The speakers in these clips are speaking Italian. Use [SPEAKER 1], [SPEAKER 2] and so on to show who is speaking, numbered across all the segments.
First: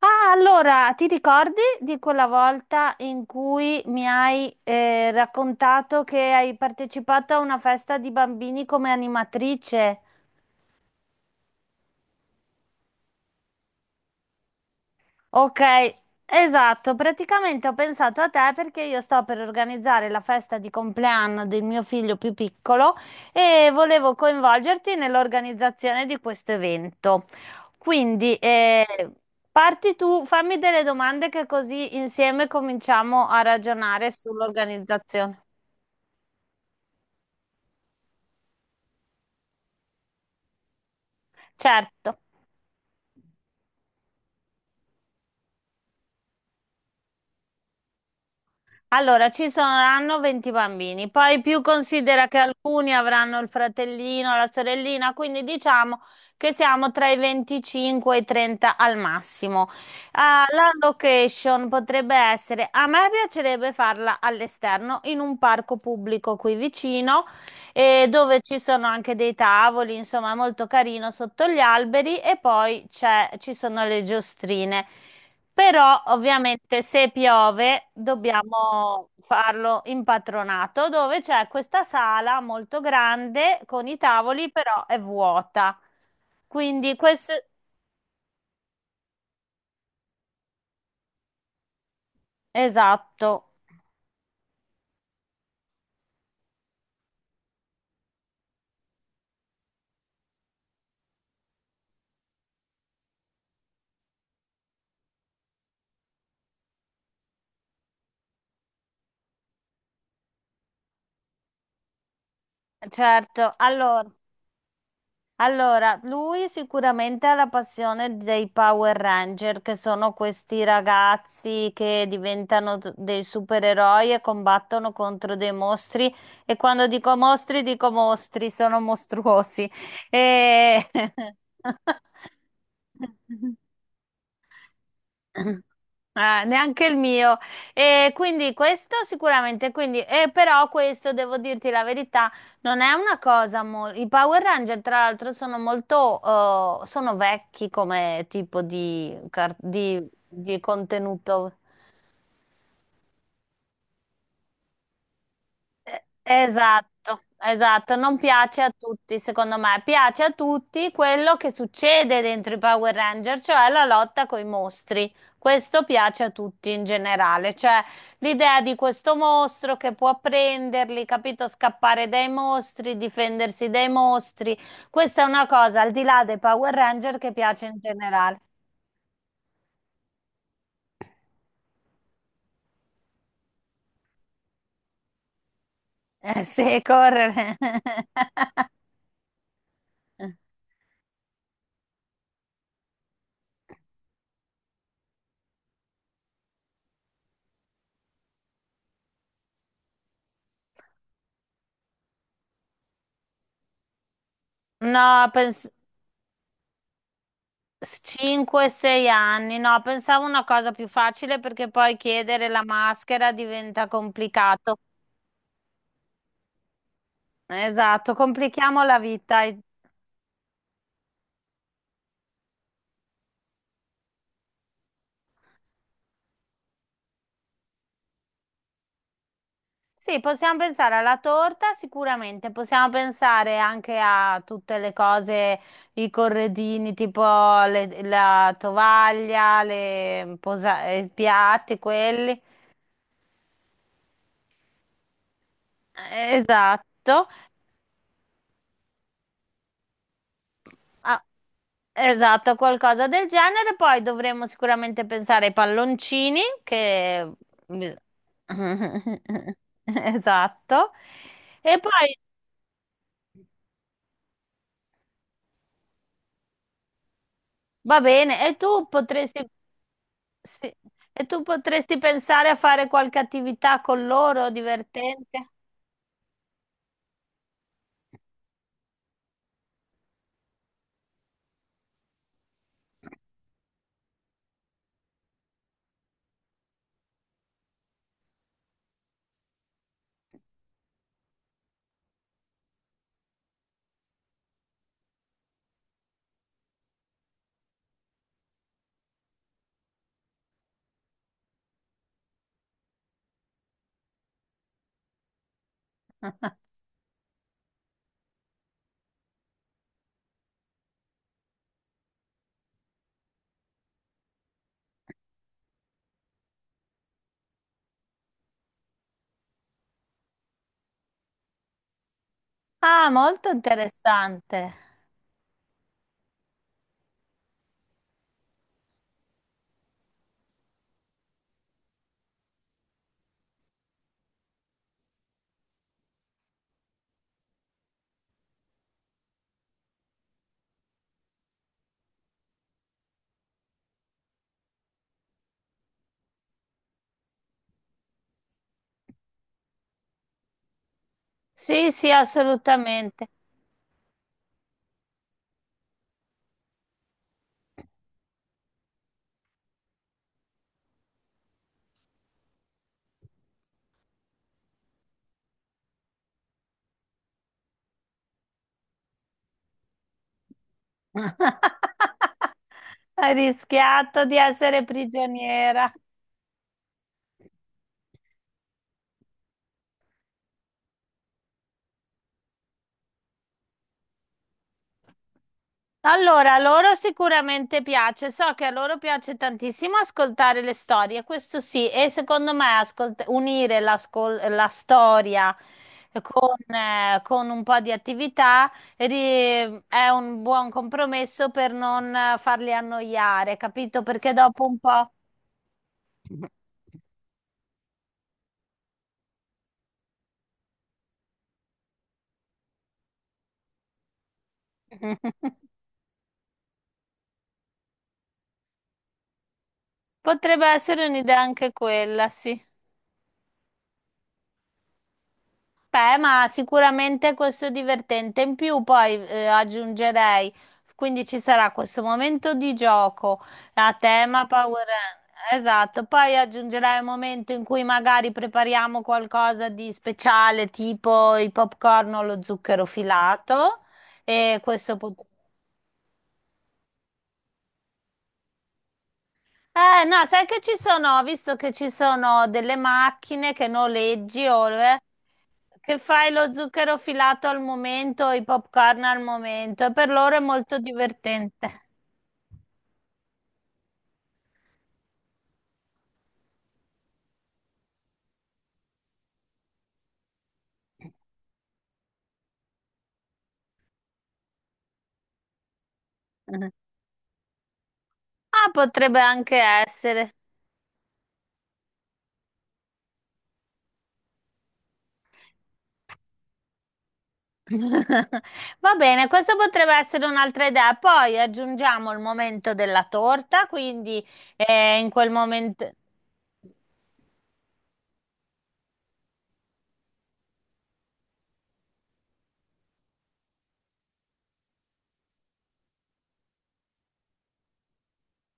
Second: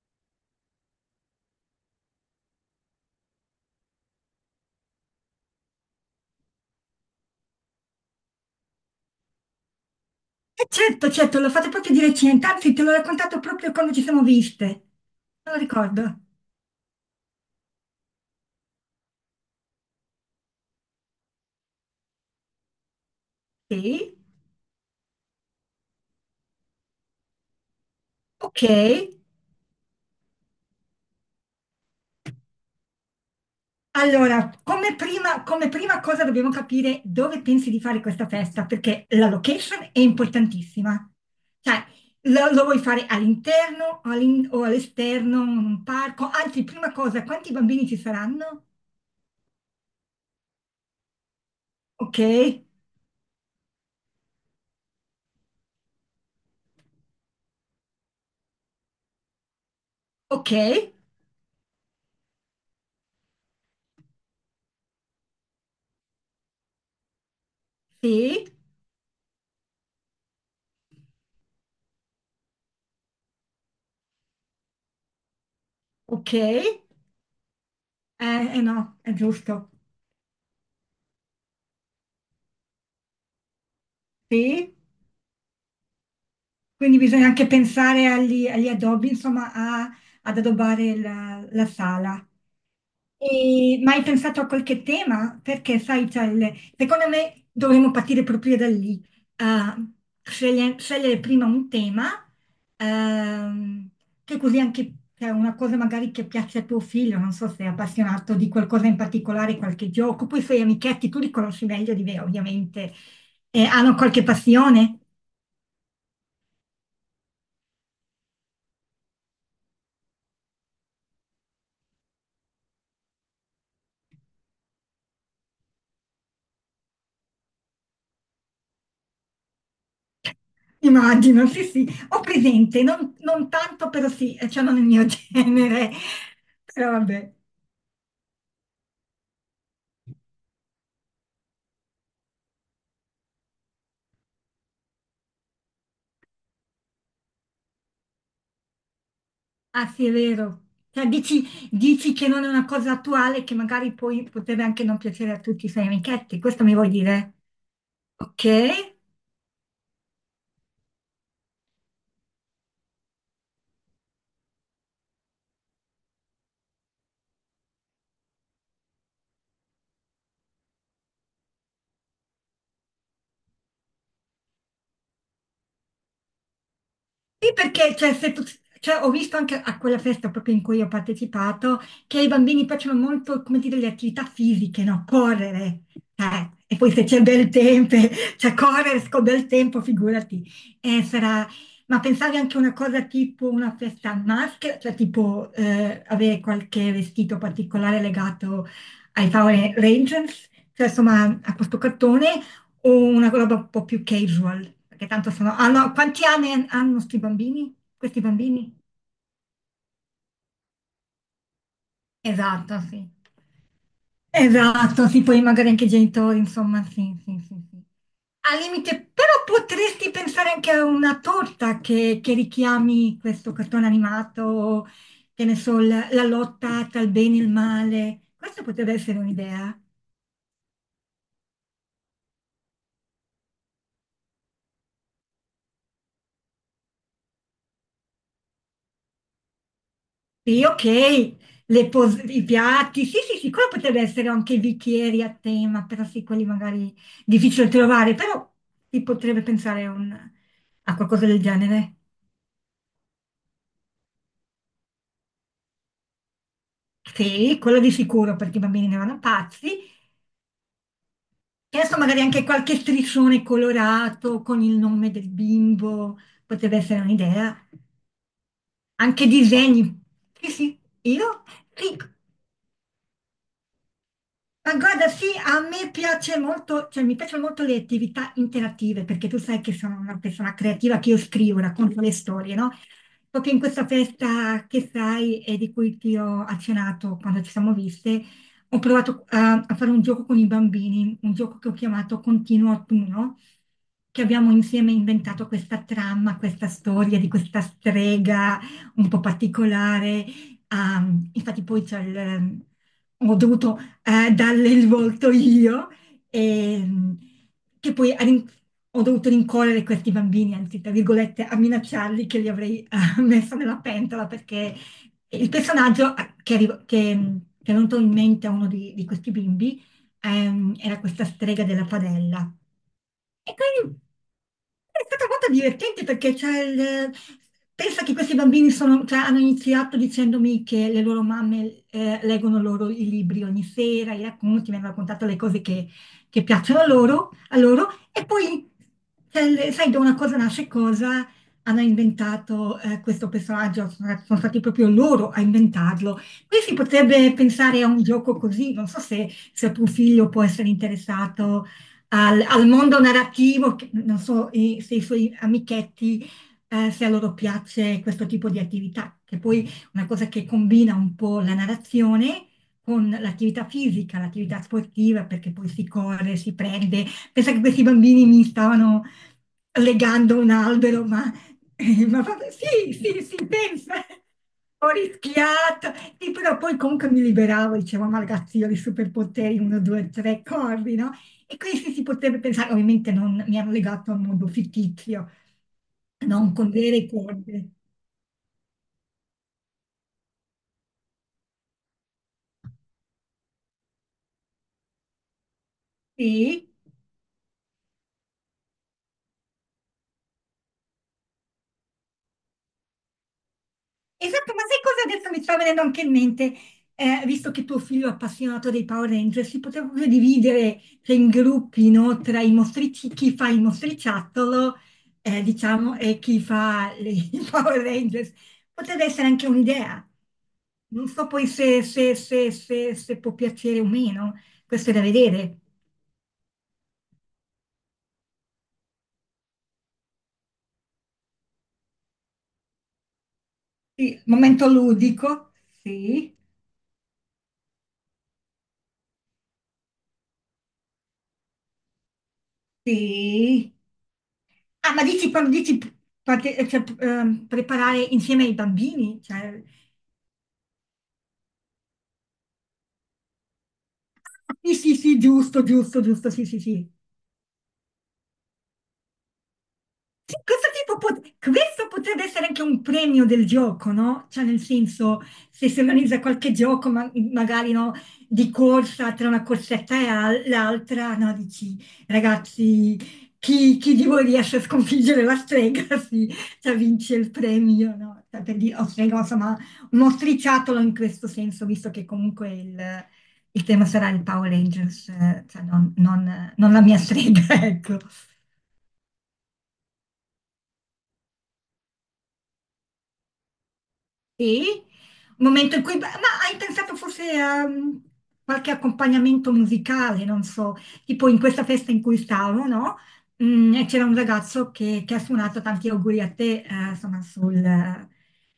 [SPEAKER 1] Ah, allora, ti ricordi di quella volta in cui mi hai raccontato che hai partecipato a una festa di bambini come animatrice?
[SPEAKER 2] Certo, certo, l'ho fatto proprio di recente, anzi te l'ho raccontato proprio quando ci siamo viste, non lo
[SPEAKER 1] Ok,
[SPEAKER 2] ricordo.
[SPEAKER 1] esatto, praticamente ho pensato a te perché io sto per organizzare la festa di compleanno del mio figlio più piccolo e volevo
[SPEAKER 2] Sì,
[SPEAKER 1] coinvolgerti nell'organizzazione di questo evento. Quindi
[SPEAKER 2] ok.
[SPEAKER 1] parti tu, fammi delle domande che così insieme cominciamo a ragionare
[SPEAKER 2] Allora, come
[SPEAKER 1] sull'organizzazione.
[SPEAKER 2] prima, come prima cosa dobbiamo capire dove pensi di fare questa festa, perché la location è importantissima. Cioè,
[SPEAKER 1] Certo.
[SPEAKER 2] lo vuoi fare all'interno o all'esterno, in un parco? Anzi, prima cosa, quanti bambini ci saranno?
[SPEAKER 1] Allora, ci saranno 20 bambini, poi più
[SPEAKER 2] Ok,
[SPEAKER 1] considera che alcuni avranno il fratellino, la sorellina, quindi diciamo che siamo tra i 25 e i 30 al massimo. Ah,
[SPEAKER 2] ok,
[SPEAKER 1] la location potrebbe essere, a me piacerebbe farla all'esterno, in un parco pubblico qui vicino, dove
[SPEAKER 2] sì,
[SPEAKER 1] ci sono anche dei tavoli, insomma, è molto carino sotto gli alberi e poi ci sono le giostrine. Però
[SPEAKER 2] ok,
[SPEAKER 1] ovviamente se piove
[SPEAKER 2] eh no,
[SPEAKER 1] dobbiamo
[SPEAKER 2] è giusto,
[SPEAKER 1] farlo in patronato, dove c'è questa sala molto grande con i tavoli,
[SPEAKER 2] sì.
[SPEAKER 1] però è vuota. Quindi
[SPEAKER 2] Quindi bisogna
[SPEAKER 1] questo
[SPEAKER 2] anche pensare agli addobbi, insomma, ad addobbare la sala.
[SPEAKER 1] esatto,
[SPEAKER 2] E, ma hai pensato a qualche tema? Perché, sai, secondo me dovremmo partire proprio da lì. Ah, Scegliere prima un tema, ehm, che così anche cioè, una cosa magari che piace a tuo figlio, non so se è appassionato di qualcosa in particolare, qualche gioco. Poi i suoi amichetti, tu li conosci meglio di me, ovviamente.
[SPEAKER 1] certo.
[SPEAKER 2] Hanno
[SPEAKER 1] Allora,
[SPEAKER 2] qualche passione?
[SPEAKER 1] Allora, lui sicuramente ha la passione dei Power Ranger, che sono questi ragazzi che diventano dei supereroi e combattono contro dei mostri. E quando dico mostri, sono mostruosi. E...
[SPEAKER 2] Immagino, sì, sì, ho presente, non tanto, però sì, cioè non il mio genere,
[SPEAKER 1] Ah, neanche
[SPEAKER 2] però
[SPEAKER 1] il
[SPEAKER 2] vabbè,
[SPEAKER 1] mio. E quindi questo sicuramente, quindi, e però questo devo dirti la verità, non è una cosa molto... I Power Ranger, tra l'altro, sono molto... sono vecchi come tipo di, car-
[SPEAKER 2] ah sì,
[SPEAKER 1] di,
[SPEAKER 2] è
[SPEAKER 1] di
[SPEAKER 2] vero. Cioè, dici,
[SPEAKER 1] contenuto.
[SPEAKER 2] dici che non è una cosa attuale, che magari poi potrebbe anche non piacere a tutti i suoi amichetti, questo mi vuoi
[SPEAKER 1] Esatto,
[SPEAKER 2] dire?
[SPEAKER 1] esatto, non piace a
[SPEAKER 2] Ok?
[SPEAKER 1] tutti, secondo me, piace a tutti quello che succede dentro i Power Ranger, cioè la lotta coi mostri. Questo piace a tutti in generale, cioè l'idea di questo mostro che può prenderli, capito, scappare dai mostri, difendersi dai mostri. Questa è una cosa al di là dei Power Ranger che
[SPEAKER 2] Sì,
[SPEAKER 1] piace in
[SPEAKER 2] perché cioè, se
[SPEAKER 1] generale.
[SPEAKER 2] tu- cioè, ho visto anche a quella festa proprio in cui ho partecipato che ai bambini piacciono molto, come dire, le attività fisiche, no? Correre. E
[SPEAKER 1] Sì,
[SPEAKER 2] poi se c'è bel
[SPEAKER 1] correre.
[SPEAKER 2] tempo, cioè correre con bel tempo, figurati. Sarà. Ma pensavi anche a una cosa tipo una festa a maschera, cioè tipo avere qualche vestito particolare legato ai Power Rangers, cioè insomma a questo cartone, o una roba un po' più casual, perché
[SPEAKER 1] No,
[SPEAKER 2] tanto
[SPEAKER 1] penso.
[SPEAKER 2] quanti anni hanno sti bambini? Questi bambini?
[SPEAKER 1] 5-6 anni, no, pensavo una cosa più facile perché poi chiedere la
[SPEAKER 2] Esatto, sì.
[SPEAKER 1] maschera diventa complicato.
[SPEAKER 2] Esatto, sì, poi magari anche i genitori, insomma, sì, sì, sì, sì.
[SPEAKER 1] Esatto,
[SPEAKER 2] Al
[SPEAKER 1] complichiamo la
[SPEAKER 2] limite, però
[SPEAKER 1] vita.
[SPEAKER 2] potresti pensare anche a una torta che richiami questo cartone animato, che ne so, la lotta tra il bene e il male. Questa potrebbe essere un'idea.
[SPEAKER 1] Sì, possiamo pensare alla torta sicuramente, possiamo pensare anche a tutte le cose, i corredini, tipo la tovaglia,
[SPEAKER 2] Sì,
[SPEAKER 1] i
[SPEAKER 2] ok,
[SPEAKER 1] piatti, quelli.
[SPEAKER 2] i piatti, sì, sì, sì, quello potrebbe essere anche i bicchieri a tema, però sì, quelli magari
[SPEAKER 1] Esatto.
[SPEAKER 2] difficili da trovare, però si potrebbe pensare a a
[SPEAKER 1] Ah,
[SPEAKER 2] qualcosa del genere.
[SPEAKER 1] esatto, qualcosa del genere. Poi dovremmo sicuramente pensare ai palloncini che...
[SPEAKER 2] Sì, quello di sicuro, perché i bambini ne vanno pazzi.
[SPEAKER 1] Esatto.
[SPEAKER 2] E
[SPEAKER 1] E
[SPEAKER 2] adesso
[SPEAKER 1] poi
[SPEAKER 2] magari anche qualche striscione colorato con il nome del bimbo, potrebbe essere un'idea.
[SPEAKER 1] va bene, e tu
[SPEAKER 2] Anche
[SPEAKER 1] potresti
[SPEAKER 2] disegni, sì,
[SPEAKER 1] sì,
[SPEAKER 2] sì,
[SPEAKER 1] e tu
[SPEAKER 2] io, sì.
[SPEAKER 1] potresti pensare a fare qualche attività con loro
[SPEAKER 2] Ma guarda, sì,
[SPEAKER 1] divertente?
[SPEAKER 2] a me piace molto, cioè mi piacciono molto le attività interattive, perché tu sai che sono una persona creativa che io scrivo, racconto le storie, no? Proprio in questa festa che sai e di cui ti ho accennato quando ci siamo viste, ho provato a fare un gioco con i bambini, un gioco che ho chiamato Continuo Autunno, che abbiamo insieme inventato questa trama, questa storia di questa strega un po' particolare. Ah, infatti poi. Ho dovuto darle il volto io, e, che poi ha rin- ho dovuto rincorrere questi bambini, anzi, tra virgolette, a minacciarli che li avrei messo nella pentola perché il personaggio che è venuto in mente a uno di questi bimbi era questa strega della padella.
[SPEAKER 1] Ah, molto
[SPEAKER 2] E quindi
[SPEAKER 1] interessante.
[SPEAKER 2] è stata molto divertente perché pensa che questi bambini sono- cioè, hanno iniziato dicendomi che le loro mamme leggono loro i libri ogni sera, i racconti, mi hanno raccontato le cose che piacciono loro, a loro e poi, cioè, sai, da una cosa nasce cosa, hanno inventato questo personaggio, sono stati proprio loro a inventarlo. Qui si potrebbe pensare a un gioco così, non so se tuo figlio può essere interessato
[SPEAKER 1] Sì, sì,
[SPEAKER 2] al mondo
[SPEAKER 1] assolutamente.
[SPEAKER 2] narrativo, non so se i suoi amichetti, se a loro piace questo tipo di attività, che poi è una cosa che combina un po' la narrazione con l'attività fisica, l'attività sportiva, perché poi si corre, si prende. Pensa che questi bambini mi stavano legando un albero, ma, ma vabbè, sì, sì,
[SPEAKER 1] Hai
[SPEAKER 2] sì, pensa.
[SPEAKER 1] rischiato di essere
[SPEAKER 2] Ho
[SPEAKER 1] prigioniera.
[SPEAKER 2] rischiato, sì, però poi comunque mi liberavo, dicevo, ma ragazzi, io ho i superpoteri, uno, due, tre, corri, no? E questi si potrebbe pensare, ovviamente non mi hanno legato a un mondo fittizio,
[SPEAKER 1] Allora,
[SPEAKER 2] non
[SPEAKER 1] a
[SPEAKER 2] con
[SPEAKER 1] loro
[SPEAKER 2] vere corde.
[SPEAKER 1] sicuramente piace, so che a loro piace tantissimo ascoltare le storie, questo sì, e secondo me unire la storia
[SPEAKER 2] Sì,
[SPEAKER 1] con un po' di attività ri- è un buon compromesso per non farli annoiare, capito? Perché
[SPEAKER 2] esatto, ma
[SPEAKER 1] dopo un
[SPEAKER 2] sai
[SPEAKER 1] po'...
[SPEAKER 2] cosa adesso mi sta venendo anche in mente? Visto che tuo figlio è appassionato dei Power Rangers, si poteva proprio dividere cioè, in gruppi, no, tra i mostrici, chi fa il mostriciattolo, diciamo, e chi fa i Power Rangers. Potrebbe essere anche un'idea.
[SPEAKER 1] Potrebbe essere
[SPEAKER 2] Non so
[SPEAKER 1] un'idea
[SPEAKER 2] poi
[SPEAKER 1] anche
[SPEAKER 2] se se-
[SPEAKER 1] quella,
[SPEAKER 2] se-
[SPEAKER 1] sì.
[SPEAKER 2] se- se può piacere o meno, questo è da vedere.
[SPEAKER 1] Beh, ma sicuramente questo è divertente. In più poi aggiungerei, quindi ci sarà questo momento di gioco a
[SPEAKER 2] Sì,
[SPEAKER 1] tema
[SPEAKER 2] momento
[SPEAKER 1] Power Rangers.
[SPEAKER 2] ludico,
[SPEAKER 1] Esatto,
[SPEAKER 2] sì,
[SPEAKER 1] poi aggiungerai un momento in cui magari prepariamo qualcosa di speciale, tipo i popcorn o lo zucchero
[SPEAKER 2] sì.
[SPEAKER 1] filato. E
[SPEAKER 2] Ah,
[SPEAKER 1] questo
[SPEAKER 2] ma
[SPEAKER 1] pot-
[SPEAKER 2] dici quando dici cioè, preparare insieme ai bambini? Cioè,
[SPEAKER 1] No, sai che ci sono, ho visto che ci sono delle macchine che noleggi o
[SPEAKER 2] sì, sì, sì, giusto,
[SPEAKER 1] che
[SPEAKER 2] giusto,
[SPEAKER 1] fai
[SPEAKER 2] giusto, sì,
[SPEAKER 1] lo
[SPEAKER 2] sì, sì.
[SPEAKER 1] zucchero filato al momento, i popcorn al momento, e per
[SPEAKER 2] Sì,
[SPEAKER 1] loro è
[SPEAKER 2] Questo
[SPEAKER 1] molto
[SPEAKER 2] tipo pot-
[SPEAKER 1] divertente.
[SPEAKER 2] questo potrebbe essere anche un premio del gioco, no? Cioè, nel senso, se si organizza qualche gioco, ma- magari no, di corsa tra una corsetta e l'altra, no? Dici, ragazzi, chi di voi riesce a sconfiggere la strega, sì, cioè, vince il premio, no? Cioè, per
[SPEAKER 1] Ah,
[SPEAKER 2] dire, o strega,
[SPEAKER 1] potrebbe anche
[SPEAKER 2] insomma, uno
[SPEAKER 1] essere.
[SPEAKER 2] striciattolo in questo senso, visto che comunque il tema sarà il Power Rangers, cioè non la mia strega, ecco.
[SPEAKER 1] Va bene, questa potrebbe essere un'altra idea. Poi aggiungiamo il momento della torta, quindi
[SPEAKER 2] Sì,
[SPEAKER 1] in quel
[SPEAKER 2] un momento in
[SPEAKER 1] momento.
[SPEAKER 2] cui. Ma hai pensato forse a qualche accompagnamento musicale, non so, tipo in questa festa in cui stavo, no? E c'era un ragazzo che ha suonato tanti auguri a te, insomma,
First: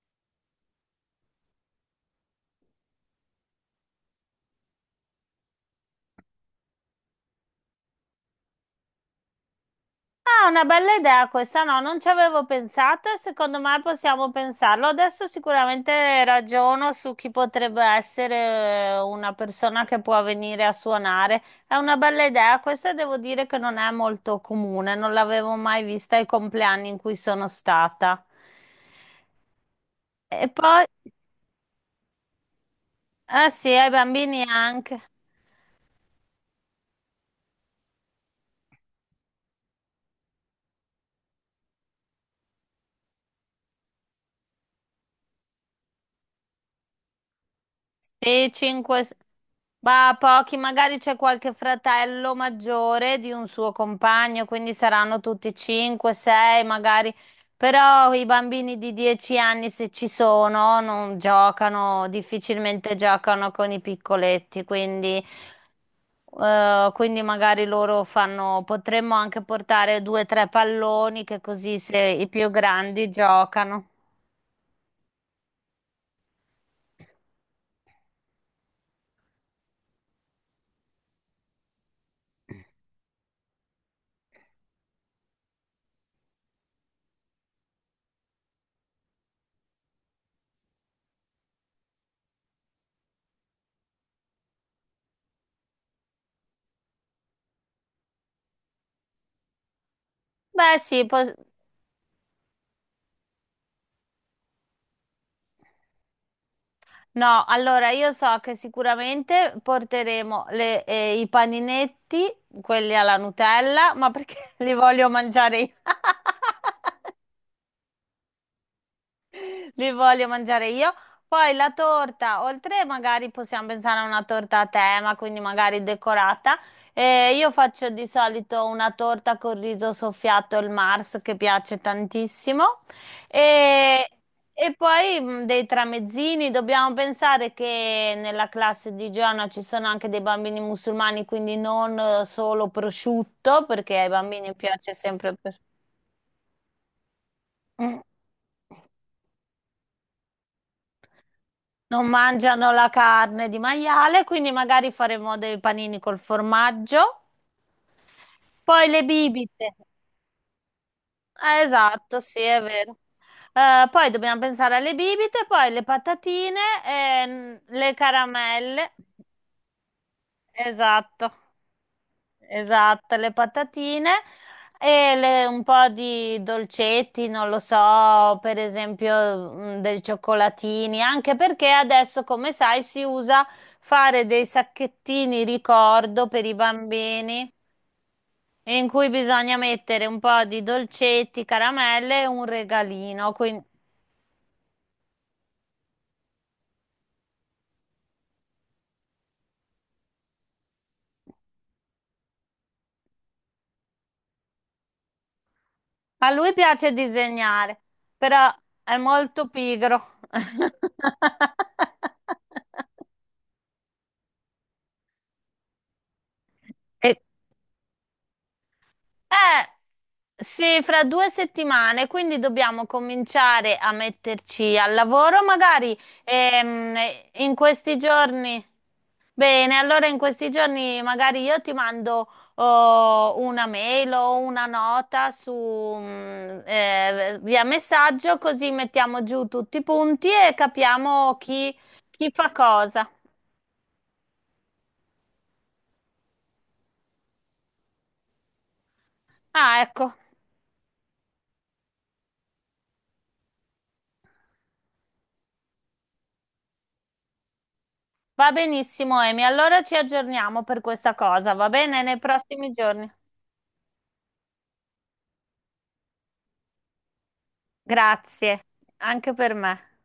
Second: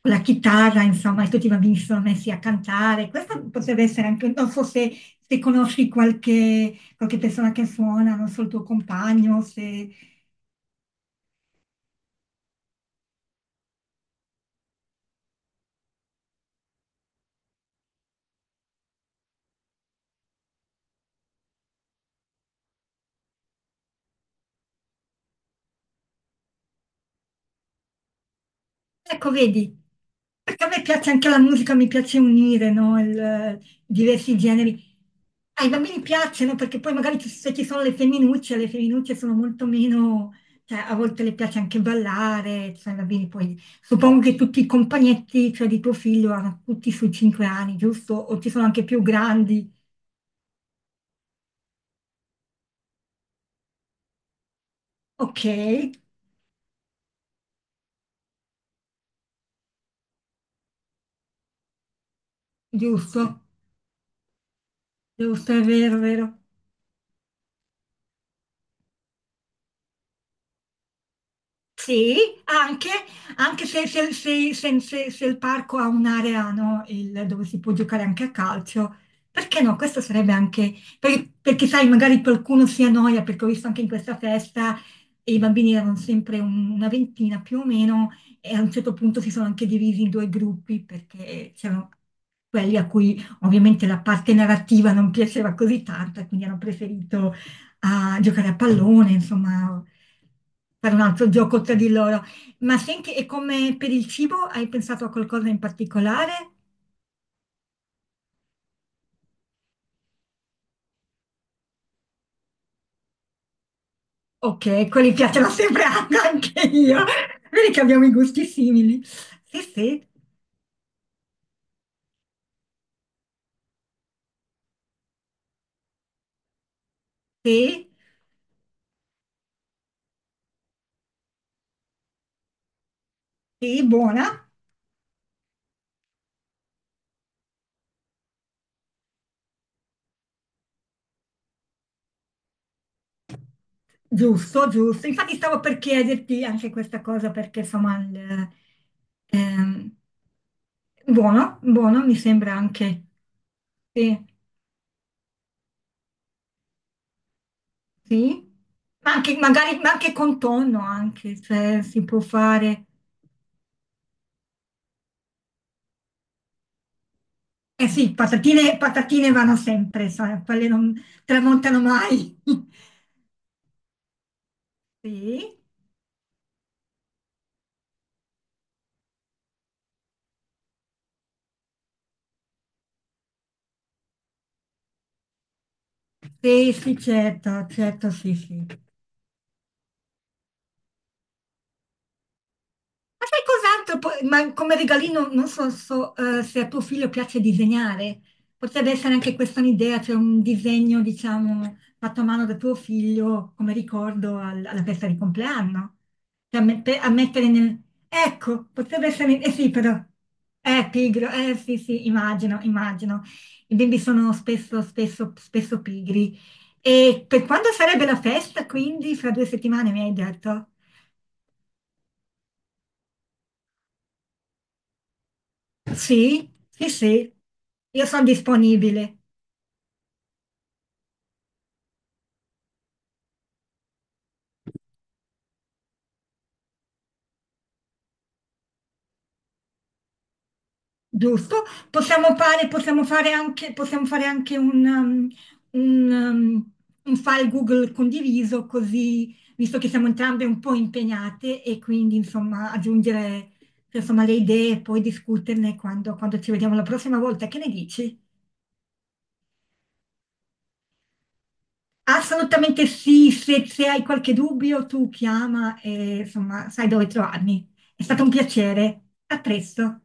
[SPEAKER 2] con la chitarra, insomma, e tutti i bambini si sono messi a cantare. Questo potrebbe essere anche, non so se conosci qualche, qualche persona che suona, non so, il tuo compagno, se.
[SPEAKER 1] Ah, una bella idea questa, no, non ci avevo pensato e secondo me possiamo pensarlo. Adesso sicuramente ragiono su chi potrebbe essere una persona che può venire a suonare. È una bella idea, questa devo dire che non è molto comune, non l'avevo mai vista ai compleanni in cui sono stata.
[SPEAKER 2] Ecco, vedi,
[SPEAKER 1] E
[SPEAKER 2] perché a me
[SPEAKER 1] poi,
[SPEAKER 2] piace anche la musica, mi piace unire, no,
[SPEAKER 1] ah sì, ai
[SPEAKER 2] diversi
[SPEAKER 1] bambini
[SPEAKER 2] generi.
[SPEAKER 1] anche.
[SPEAKER 2] Ai bambini piacciono perché poi magari se ci sono le femminucce sono molto meno, cioè a volte le piace anche ballare, cioè, i bambini poi suppongo che tutti i compagnetti, cioè di tuo figlio, hanno tutti sui 5 anni, giusto? O ci
[SPEAKER 1] Sì,
[SPEAKER 2] sono anche più grandi.
[SPEAKER 1] ma pochi, magari c'è qualche fratello maggiore di un suo compagno, quindi saranno
[SPEAKER 2] Ok,
[SPEAKER 1] tutti 5, 6 magari. Però i bambini di 10 anni, se ci sono, non giocano, difficilmente
[SPEAKER 2] giusto,
[SPEAKER 1] giocano con i piccoletti, quindi,
[SPEAKER 2] giusto, è vero, è vero.
[SPEAKER 1] quindi magari loro fanno, potremmo anche portare due o tre palloni, che così se
[SPEAKER 2] Sì,
[SPEAKER 1] i più
[SPEAKER 2] anche,
[SPEAKER 1] grandi
[SPEAKER 2] anche se,
[SPEAKER 1] giocano.
[SPEAKER 2] se- se- se- se- se il parco ha un'area no, dove si può giocare anche a calcio, perché no? Questo sarebbe anche, perché sai, magari qualcuno si annoia, perché ho visto anche in questa festa i bambini erano sempre una ventina più o meno e a un certo punto si sono anche divisi in due gruppi perché c'erano quelli a cui ovviamente la parte narrativa non piaceva così tanto e quindi hanno preferito a giocare a pallone, insomma,
[SPEAKER 1] Beh,
[SPEAKER 2] fare un
[SPEAKER 1] sì,
[SPEAKER 2] altro gioco tra di loro. Ma senti, e come per il cibo hai pensato a qualcosa in particolare?
[SPEAKER 1] no, allora io so che sicuramente porteremo i paninetti, quelli alla Nutella, ma perché li
[SPEAKER 2] Ok,
[SPEAKER 1] voglio
[SPEAKER 2] quelli piacciono
[SPEAKER 1] mangiare io?
[SPEAKER 2] sempre a- anche io. Vedi che abbiamo i gusti simili. Sì,
[SPEAKER 1] Li
[SPEAKER 2] sì,
[SPEAKER 1] voglio mangiare io. Poi la torta, oltre magari possiamo pensare a una torta a tema, quindi magari decorata. Io faccio
[SPEAKER 2] sì,
[SPEAKER 1] di solito una torta con riso soffiato, il Mars, che piace tantissimo.
[SPEAKER 2] sì,
[SPEAKER 1] E,
[SPEAKER 2] buona.
[SPEAKER 1] e poi dei tramezzini. Dobbiamo pensare che nella classe di Giovanna ci sono anche dei bambini musulmani, quindi non solo prosciutto, perché ai bambini
[SPEAKER 2] Giusto,
[SPEAKER 1] piace
[SPEAKER 2] giusto.
[SPEAKER 1] sempre
[SPEAKER 2] Infatti
[SPEAKER 1] il
[SPEAKER 2] stavo
[SPEAKER 1] prosciutto.
[SPEAKER 2] per chiederti anche questa cosa perché insomma
[SPEAKER 1] Mm,
[SPEAKER 2] ehm, buono,
[SPEAKER 1] Non
[SPEAKER 2] buono mi sembra
[SPEAKER 1] mangiano la
[SPEAKER 2] anche.
[SPEAKER 1] carne di maiale,
[SPEAKER 2] Sì,
[SPEAKER 1] quindi magari faremo dei panini col formaggio.
[SPEAKER 2] sì.
[SPEAKER 1] Poi le
[SPEAKER 2] Ma anche,
[SPEAKER 1] bibite.
[SPEAKER 2] magari, ma anche con tonno anche, cioè si
[SPEAKER 1] Esatto,
[SPEAKER 2] può
[SPEAKER 1] sì, è
[SPEAKER 2] fare.
[SPEAKER 1] vero. Poi dobbiamo pensare alle bibite, poi le patatine, e
[SPEAKER 2] Eh
[SPEAKER 1] le
[SPEAKER 2] sì, patatine,
[SPEAKER 1] caramelle.
[SPEAKER 2] patatine vanno sempre, sai, quelle non
[SPEAKER 1] Esatto.
[SPEAKER 2] tramontano mai.
[SPEAKER 1] Esatto, le patatine e
[SPEAKER 2] Sì,
[SPEAKER 1] un po' di dolcetti, non lo so, per esempio dei cioccolatini, anche perché adesso, come sai, si usa fare dei sacchettini ricordo per i
[SPEAKER 2] sì, sì,
[SPEAKER 1] bambini
[SPEAKER 2] certo, certo, sì, sì.
[SPEAKER 1] in cui bisogna mettere un po' di dolcetti, caramelle e un
[SPEAKER 2] Ma
[SPEAKER 1] regalino.
[SPEAKER 2] sai
[SPEAKER 1] Quindi
[SPEAKER 2] cos'altro? Ma come regalino non so, se a tuo figlio piace disegnare. Potrebbe essere anche questa un'idea, cioè un disegno, diciamo, fatto a mano da tuo figlio come ricordo alla festa di compleanno.
[SPEAKER 1] a lui
[SPEAKER 2] Cioè, a,
[SPEAKER 1] piace
[SPEAKER 2] mette- a mettere nel...
[SPEAKER 1] disegnare, però
[SPEAKER 2] Ecco,
[SPEAKER 1] è
[SPEAKER 2] potrebbe essere.
[SPEAKER 1] molto
[SPEAKER 2] Eh sì, però.
[SPEAKER 1] pigro.
[SPEAKER 2] Pigro, eh sì, sì, immagino, immagino. I bimbi sono spesso, spesso, spesso pigri.
[SPEAKER 1] E
[SPEAKER 2] E per quando sarebbe la festa, quindi, fra 2 settimane, mi hai detto?
[SPEAKER 1] Sì, fra 2 settimane, quindi dobbiamo cominciare a metterci al lavoro, magari
[SPEAKER 2] Sì, sì,
[SPEAKER 1] ehm,
[SPEAKER 2] sì,
[SPEAKER 1] in questi
[SPEAKER 2] io sono
[SPEAKER 1] giorni.
[SPEAKER 2] disponibile,
[SPEAKER 1] Bene, allora in questi giorni magari io ti mando oh, una mail o una nota su, via messaggio, così mettiamo giù tutti i punti e capiamo
[SPEAKER 2] giusto?
[SPEAKER 1] chi fa cosa.
[SPEAKER 2] Possiamo fare anche un, um, un file Google condiviso, così, visto
[SPEAKER 1] Ah,
[SPEAKER 2] che siamo
[SPEAKER 1] ecco,
[SPEAKER 2] entrambe un po' impegnate e quindi, insomma, aggiungere, insomma, le idee e poi discuterne quando, ci vediamo la prossima volta. Che ne dici?
[SPEAKER 1] va benissimo, Emi. Allora ci aggiorniamo per questa cosa, va bene? Nei prossimi
[SPEAKER 2] Assolutamente
[SPEAKER 1] giorni.
[SPEAKER 2] sì, se hai qualche dubbio tu chiama e, insomma, sai dove trovarmi. È stato un
[SPEAKER 1] Grazie,
[SPEAKER 2] piacere.
[SPEAKER 1] anche
[SPEAKER 2] A
[SPEAKER 1] per me.
[SPEAKER 2] presto.